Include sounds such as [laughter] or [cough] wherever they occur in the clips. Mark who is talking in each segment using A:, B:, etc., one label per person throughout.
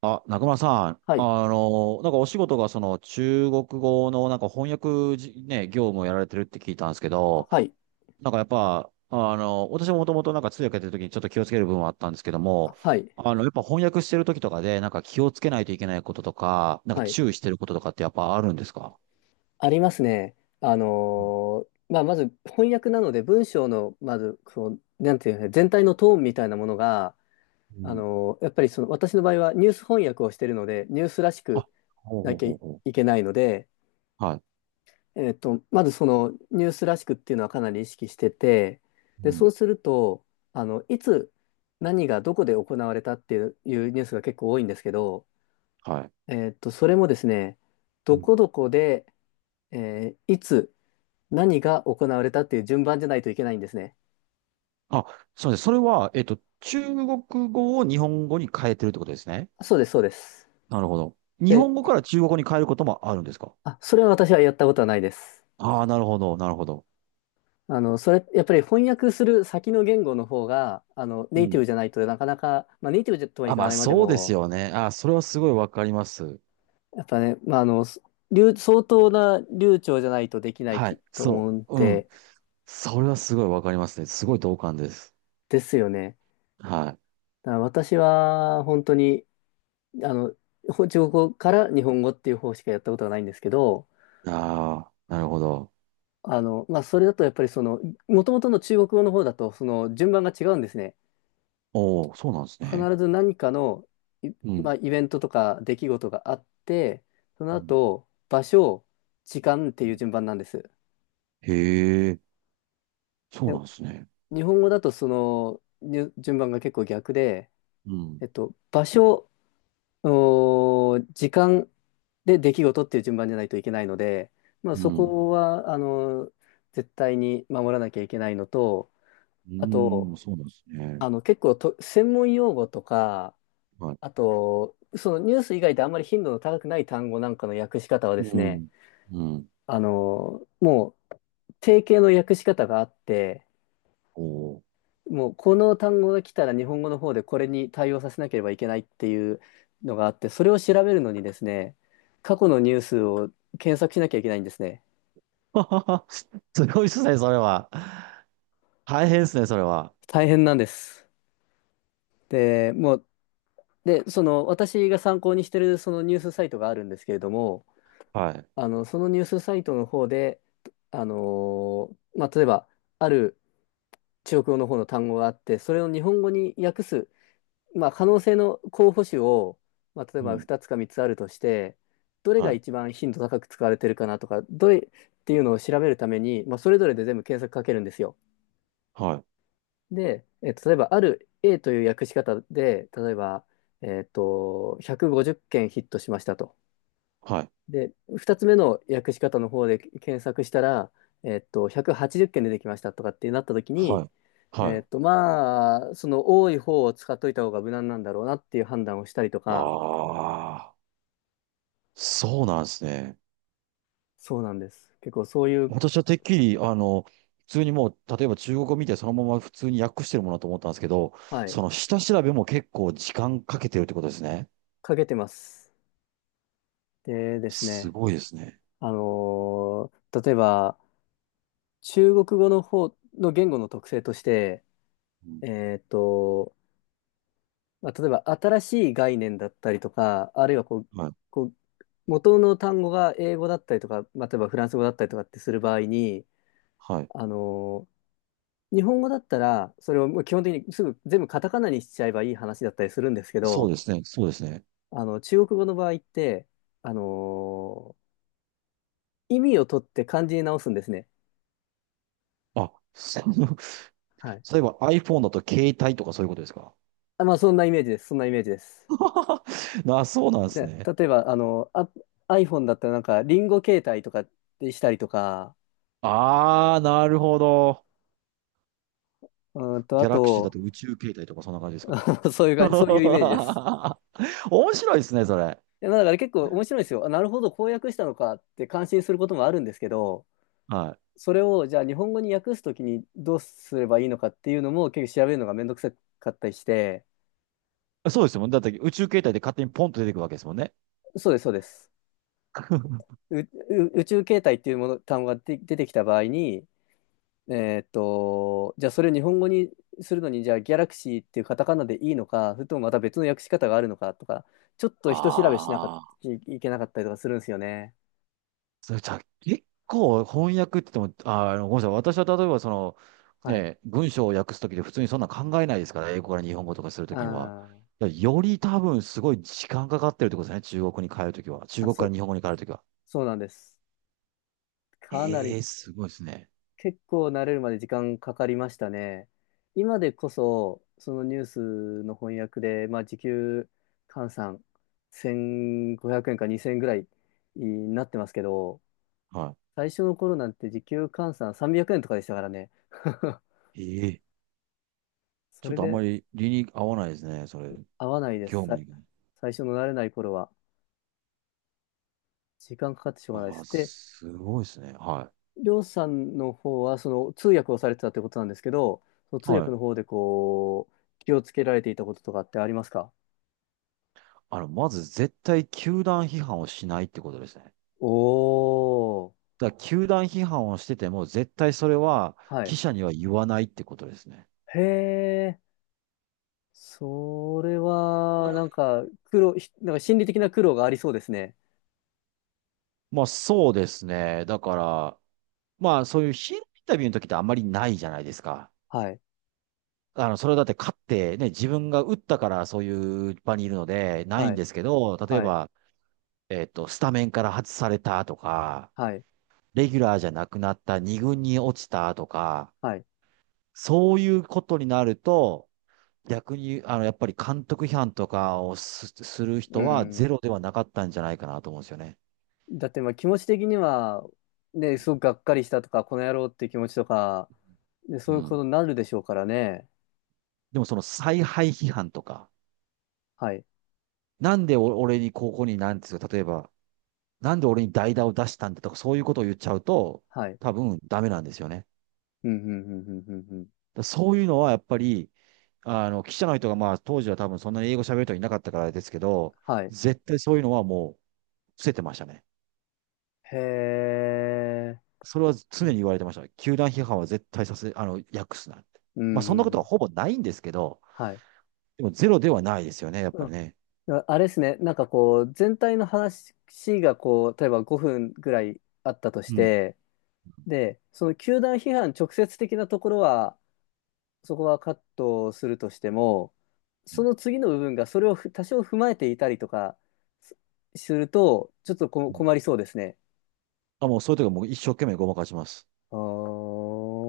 A: あ、中村さん、
B: はい。
A: お仕事がその中国語の翻訳じ、ね、業務をやられてるって聞いたんですけど、
B: はい。
A: なんかやっぱ、私ももともとなんか通訳やってる時にちょっと気をつける部分はあったんですけども、
B: はい。
A: やっぱ翻訳してる時とかでなんか気をつけないといけないこととか、なんか
B: はい。
A: 注意してることとかってやっぱあるんですか？
B: ありますね。まず翻訳なので文章の、まず、こう、なんていうのかな全体のトーンみたいなものが、
A: う
B: あ
A: ん。
B: のーやっぱりその、私の場合はニュース翻訳をしているので、ニュースらし
A: あ、
B: く
A: ほう
B: な
A: ほう
B: きゃ
A: ほうほ
B: いけないので、
A: う。はい。
B: まずそのニュースらしくっていうのはかなり意識してて、
A: う
B: で、そう
A: ん。
B: すると、いつ何がどこで行われたっていうニュースが結構多いんですけど、
A: はい。
B: それもですね、
A: う
B: ど
A: ん。
B: こどこで、いつ、何が行われたっていう順番じゃないといけないんですね。
A: あ、そうです。それは、中国語を日本語に変えてるってことですね。
B: そうです、そうです。
A: なるほど。日
B: で、
A: 本語から中国語に変えることもあるんですか？
B: あ、それは私はやったことはないです。
A: ああー、なるほど、なるほど。
B: やっぱり翻訳する先の言語の方が、
A: う
B: ネイティブ
A: ん。
B: じゃないとなかなか、まあ、ネイティブとはい
A: あ、
B: か
A: まあ
B: ないまで
A: そうです
B: も、
A: よね。あ、それはすごいわかります。
B: やっぱね、相当な流暢じゃないとできない
A: は
B: き
A: い。
B: と思
A: そ
B: うん
A: う。うん。
B: で、
A: それはすごいわかりますね。すごい同感です。
B: ですよね。
A: は
B: だから私は、本当に、あの、中国語から日本語っていう方しかやったことはないんですけど、
A: い。ああ、なるほど。
B: まあ、それだとやっぱりその、もともとの中国語の方だと、その順番が違うんですね。
A: おお、そうなんですね。
B: 必ず何かの、い
A: う
B: ま
A: ん。
B: あ、イベントとか出来事があって、その
A: うん
B: 後、場所、時間って
A: う
B: いう
A: ん。
B: 順番なんです。
A: へえ、そう
B: で、
A: なんですね。
B: 日本語だと順番が結構逆で、
A: うん。
B: 場所、時間で出来事っていう順番じゃないといけないので、まあ、
A: う
B: そ
A: ん。
B: こは、絶対に守らなきゃいけないのと、
A: う
B: あ
A: ーん、
B: と、
A: そうなんですね。
B: 結構と、専門用語とか、
A: はい。
B: あと、そのニュース以外であんまり頻度の高くない単語なんかの訳し方はです
A: う
B: ね、
A: ん。うん。
B: あの、もう、定型の訳し方があって、
A: おお。
B: もう、この単語が来たら日本語の方でこれに対応させなければいけないっていうのがあって、それを調べるのにですね、過去のニュースを検索しなきゃいけないんですね。
A: [laughs] すごいですね、それは。大変ですね、それは。
B: 大変なんです。で、もう、で、その、私が参考にしてるそのニュースサイトがあるんですけれども、
A: はい。
B: そのニュースサイトの方で、あのまあ、例えば、ある中国語の方の単語があって、それを日本語に訳す、まあ、可能性の候補種を、まあ、例え
A: う
B: ば
A: ん。
B: 2つか3つあるとして、どれ
A: は
B: が
A: い。
B: 一番頻度高く使われてるかなとか、どれっていうのを調べるために、まあ、それぞれで全部検索かけるんですよ。
A: はい。
B: で、えっと、例えば、ある A という訳し方で、例えば、150件ヒットしましたと。
A: はい。
B: で、2つ目の訳し方の方で検索したら、180件出てきましたとかってなった時
A: は
B: に、
A: い。はい。
B: まあ、その多い方を使っといた方が無難なんだろうなっていう判断をしたりとか、
A: ああ、そうなんですね。
B: そうなんです。結構そういう、
A: 私はてっきり、普通にもう、例えば中国語見てそのまま普通に訳してるものだと思ったんですけど、
B: はい、
A: その下調べも結構時間かけてるってことですね。
B: かけてます。でです
A: す
B: ね、
A: ごいですね。
B: あのー例えば、中国語の方の言語の特性として、
A: うん。
B: えっと、まあ、例えば新しい概念だったりとか、あるいはこう、
A: はい。
B: こう元の単語が英語だったりとか、まあ、例えばフランス語だったりとかってする場合に、
A: はい。
B: あの日本語だったら、それをもう基本的にすぐ全部カタカナにしちゃえばいい話だったりするんですけ
A: そう
B: ど、
A: ですね。そうですね。
B: 中国語の場合って、あの意味を取って漢字に直すんですね。
A: あ、その、[laughs]
B: はい。
A: 例えば iPhone だと携帯とかそういうことですか？
B: あ、まあ、そんなイメージです。そんなイメージです。
A: あ [laughs]、そうなんです
B: で、
A: ね。
B: 例えば、iPhone だったらなんか、リンゴ携帯とかでしたりとか、
A: ああ、なるほど。
B: うーんと、あ
A: ギャラクシーだ
B: と、
A: と宇宙形態とかそんな感じですか？
B: [laughs] そういう感じ、そういうイメージです。
A: [laughs] 面白いですね、それ。
B: いやだから結構面白いんですよ。あ、なるほど、こう訳したのかって感心することもあるんですけど、
A: は
B: それをじゃあ日本語に訳すときにどうすればいいのかっていうのも結構調べるのがめんどくさかったりして、
A: い。そうですよ。だって宇宙形態で勝手にポンと出てくるわけですもんね。
B: そうです、そうです。
A: [laughs]
B: う、う宇宙形態っていうもの、単語が出てきた場合に、えーっと、じゃあそれを日本語にするのに、じゃあギャラクシーっていうカタカナでいいのか、それともまた別の訳し方があるのかとか、ちょっと人調べしなかっ
A: ああ。
B: いいけなかったりとかするんですよね。
A: それじゃあ、結構翻訳って言っても、あー、あのごめんなさい。私は例えばその、
B: はい。
A: ね、文章を訳すときで普通にそんな考えないですから、英語から日本語とかすると
B: あ
A: きには。
B: ー
A: だからより多分すごい時間かかってるってことですね。中国に帰るときは。中
B: まあ、
A: 国から日本語に帰るときは。
B: そうなんです。かな
A: え
B: り、
A: えー、すごいですね。
B: 結構慣れるまで時間かかりましたね。今でこそ、そのニュースの翻訳で、まあ、時給換算1500円か2000円ぐらいになってますけど、
A: は
B: 最初の頃なんて時給換算300円とかでしたからね。[laughs]
A: い。ええ、
B: そ
A: ちょっ
B: れ
A: とあんま
B: で
A: り理に合わないですね、それ。
B: 合わないで
A: 業
B: す。
A: 務に。
B: 最初の慣れない頃は、時間かかってしょうがないで
A: ああ、
B: す。で
A: すごいですね。は
B: りょうさんの方は、その通訳をされてたってことなんですけど、その
A: い。
B: 通
A: は
B: 訳
A: い。
B: の方で気をつけられていたこととかってありますか？
A: まず絶対球団批判をしないってことですね。
B: おー、
A: だから球団批判をしてても、絶対それは
B: はい。
A: 記者には言わないってことですね。
B: へえ、それは、なんか、苦労、ひなんか心理的な苦労がありそうですね。
A: まあそうですね。だから、まあそういうヒーローインタビューの時ってあんまりないじゃないですか。
B: はい、
A: それはだって勝ってね、自分が打ったからそういう場にいるので、ない
B: は
A: ん
B: い、
A: ですけど、例え
B: はい、
A: ば、スタメンから外されたとか、
B: はい、
A: レギュラーじゃなくなった二軍に落ちたとか、
B: はい。
A: そういうことになると、逆に、やっぱり監督批判とかをする
B: う
A: 人はゼ
B: ん。
A: ロではなかったんじゃないかなと思うんですよね。
B: だって、まあ気持ち的には、ね、すごくがっかりしたとか、この野郎っていう気持ちとか、で、そういう
A: う
B: こ
A: ん。
B: とになるでしょうからね。
A: でもその采配批判とか、
B: はい、
A: なんでお俺にここになんですよ、例えば、なんで俺に代打を出したんだとか、そういうことを言っちゃうと、
B: はい。
A: 多分ダメなんですよね。だか
B: うん、うん、うん、うん、うん、うん。
A: らそういうのはやっぱり、記者の人がまあ当時は多分そんなに英語喋る人いなかったからですけど、
B: はい。
A: 絶対そういうのはもう伏せてましたね。
B: へえ。
A: それは
B: う
A: 常に
B: ん。
A: 言われてました。球団批判は絶対訳すなって。
B: う
A: まあ、
B: ん
A: そんなこ
B: う
A: とは
B: ん。
A: ほぼないんですけど、
B: はい。
A: でもゼロではないですよね、やっ
B: う
A: ぱり
B: ん。
A: ね。
B: あ、あれですね。なんかこう、全体の話がこう、例えば5分ぐらいあったとし
A: うん。
B: て、で、その球団批判直接的なところは、そこはカットするとしても、
A: う
B: そ
A: ん
B: の次の部分がそれを多少踏まえていたりとかすすると、ちょっと
A: うん。
B: 困りそうですね。
A: あ、もうそういう時はもう一生懸命ごまかします。
B: あ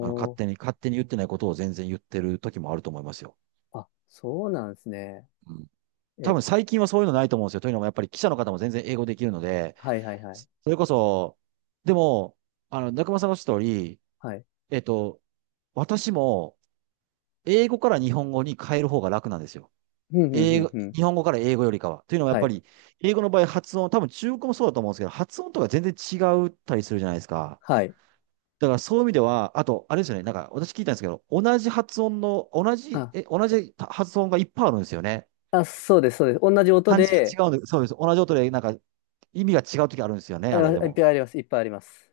A: あの、勝手に言ってないことを全然言ってる時もあると思いますよ。
B: あ、そうなんですね。
A: うん。多
B: え、
A: 分最近はそういうのないと思うんですよ。というのもやっぱり記者の方も全然英語できるので、
B: はいはいはい。
A: それこそ、でも、中間さんがおっしゃった通り、
B: はい。
A: えっと、私も英語から日本語に変える方が楽なんですよ。
B: ふんふんふ
A: 英
B: ん
A: 語、
B: ふん。
A: 日本語から英語よりかは。というのはやっ
B: は
A: ぱ
B: い。
A: り、英語の場合発音、多分中国語もそうだと思うんですけど、発音とか全然違ったりするじゃないですか。
B: はい。
A: だからそういう意味では、あと、あれですよね、なんか私聞いたんですけど、
B: あ、
A: 同じ発音がいっぱいあるんですよね。
B: あ、そうです、そうです。同じ音
A: 漢字が
B: で、
A: 違うんで、そうです。同じ音で、なんか意味が違う時あるんですよね、
B: あ
A: あ
B: りま
A: れ
B: すい
A: で
B: っぱ
A: も。
B: いあります。いっぱいあります。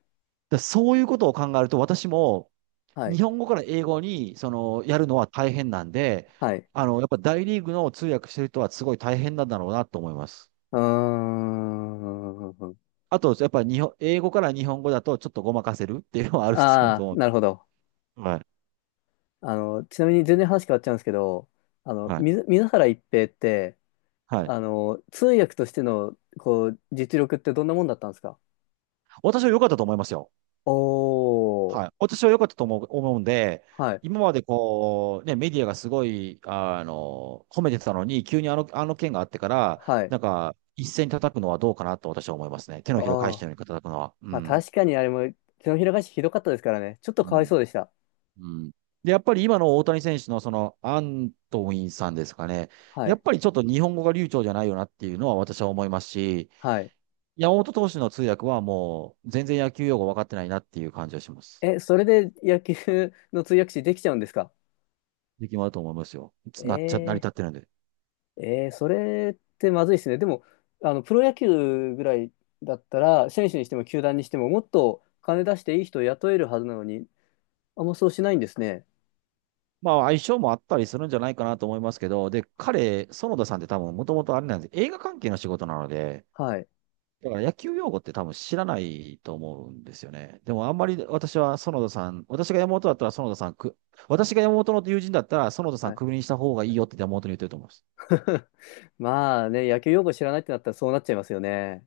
A: だからそういうことを考えると、私も
B: はい。
A: 日本語から英語に、その、やるのは大変なんで、
B: はい。
A: やっぱ大リーグの通訳してる人はすごい大変なんだろうなと思います。
B: うーん。
A: あと、やっぱり日本、英語から日本語だとちょっとごまかせるっていうのはあると
B: ああ、
A: 思
B: なるほど。
A: う。はい。
B: あの、ちなみに全然話変わっちゃうんですけど、あの、
A: はい。
B: 水、水原一平って、
A: はい。
B: あの、通訳としての、こう、実力ってどんなもんだったんですか？
A: 私は良かったと思いますよ。
B: お
A: はい。
B: ー。
A: 私は良かったと思う、思うんで、
B: はい。
A: 今までこう、ね、メディアがすごい、あの、褒めてたのに、急にあの件があってから、
B: はい。
A: なんか、一斉に叩くのはどうかなと私は思いますね。手
B: あ
A: のひらを返し
B: あ。
A: たように叩くのは。う
B: まあ
A: ん。
B: 確かにあれも、手のひら返しひどかったですからね。ちょっと
A: う
B: かわいそ
A: ん。
B: うでした。
A: うん。で、やっぱり今の大谷選手のその、アントウィンさんですかね。
B: は
A: やっ
B: い。
A: ぱりちょっと日本語が流暢じゃないよなっていうのは私は思いますし、
B: はい。
A: 山本投手の通訳はもう全然野球用語分かってないなっていう感じはします。
B: え、それで野球の通訳士できちゃうんですか？
A: 力もあると思いますよ。つなっちゃ、成り
B: え
A: 立ってるんで。
B: ー、えーそれってまずいですね。でも、あの、プロ野球ぐらいだったら、選手にしても球団にしても、もっと金出していい人を雇えるはずなのに、あんまそうしないんですね。
A: まあ相性もあったりするんじゃないかなと思いますけど、で、彼、園田さんって多分もともとあれなんです。映画関係の仕事なので、
B: はい。
A: だから野球用語って多分知らないと思うんですよね。でもあんまり私は園田さん、私が山本の友人だったら園田さん
B: はい。
A: クビにした方がいいよって山本に言ってると思います。
B: [laughs] まあね、野球用語知らないってなったらそうなっちゃいますよね。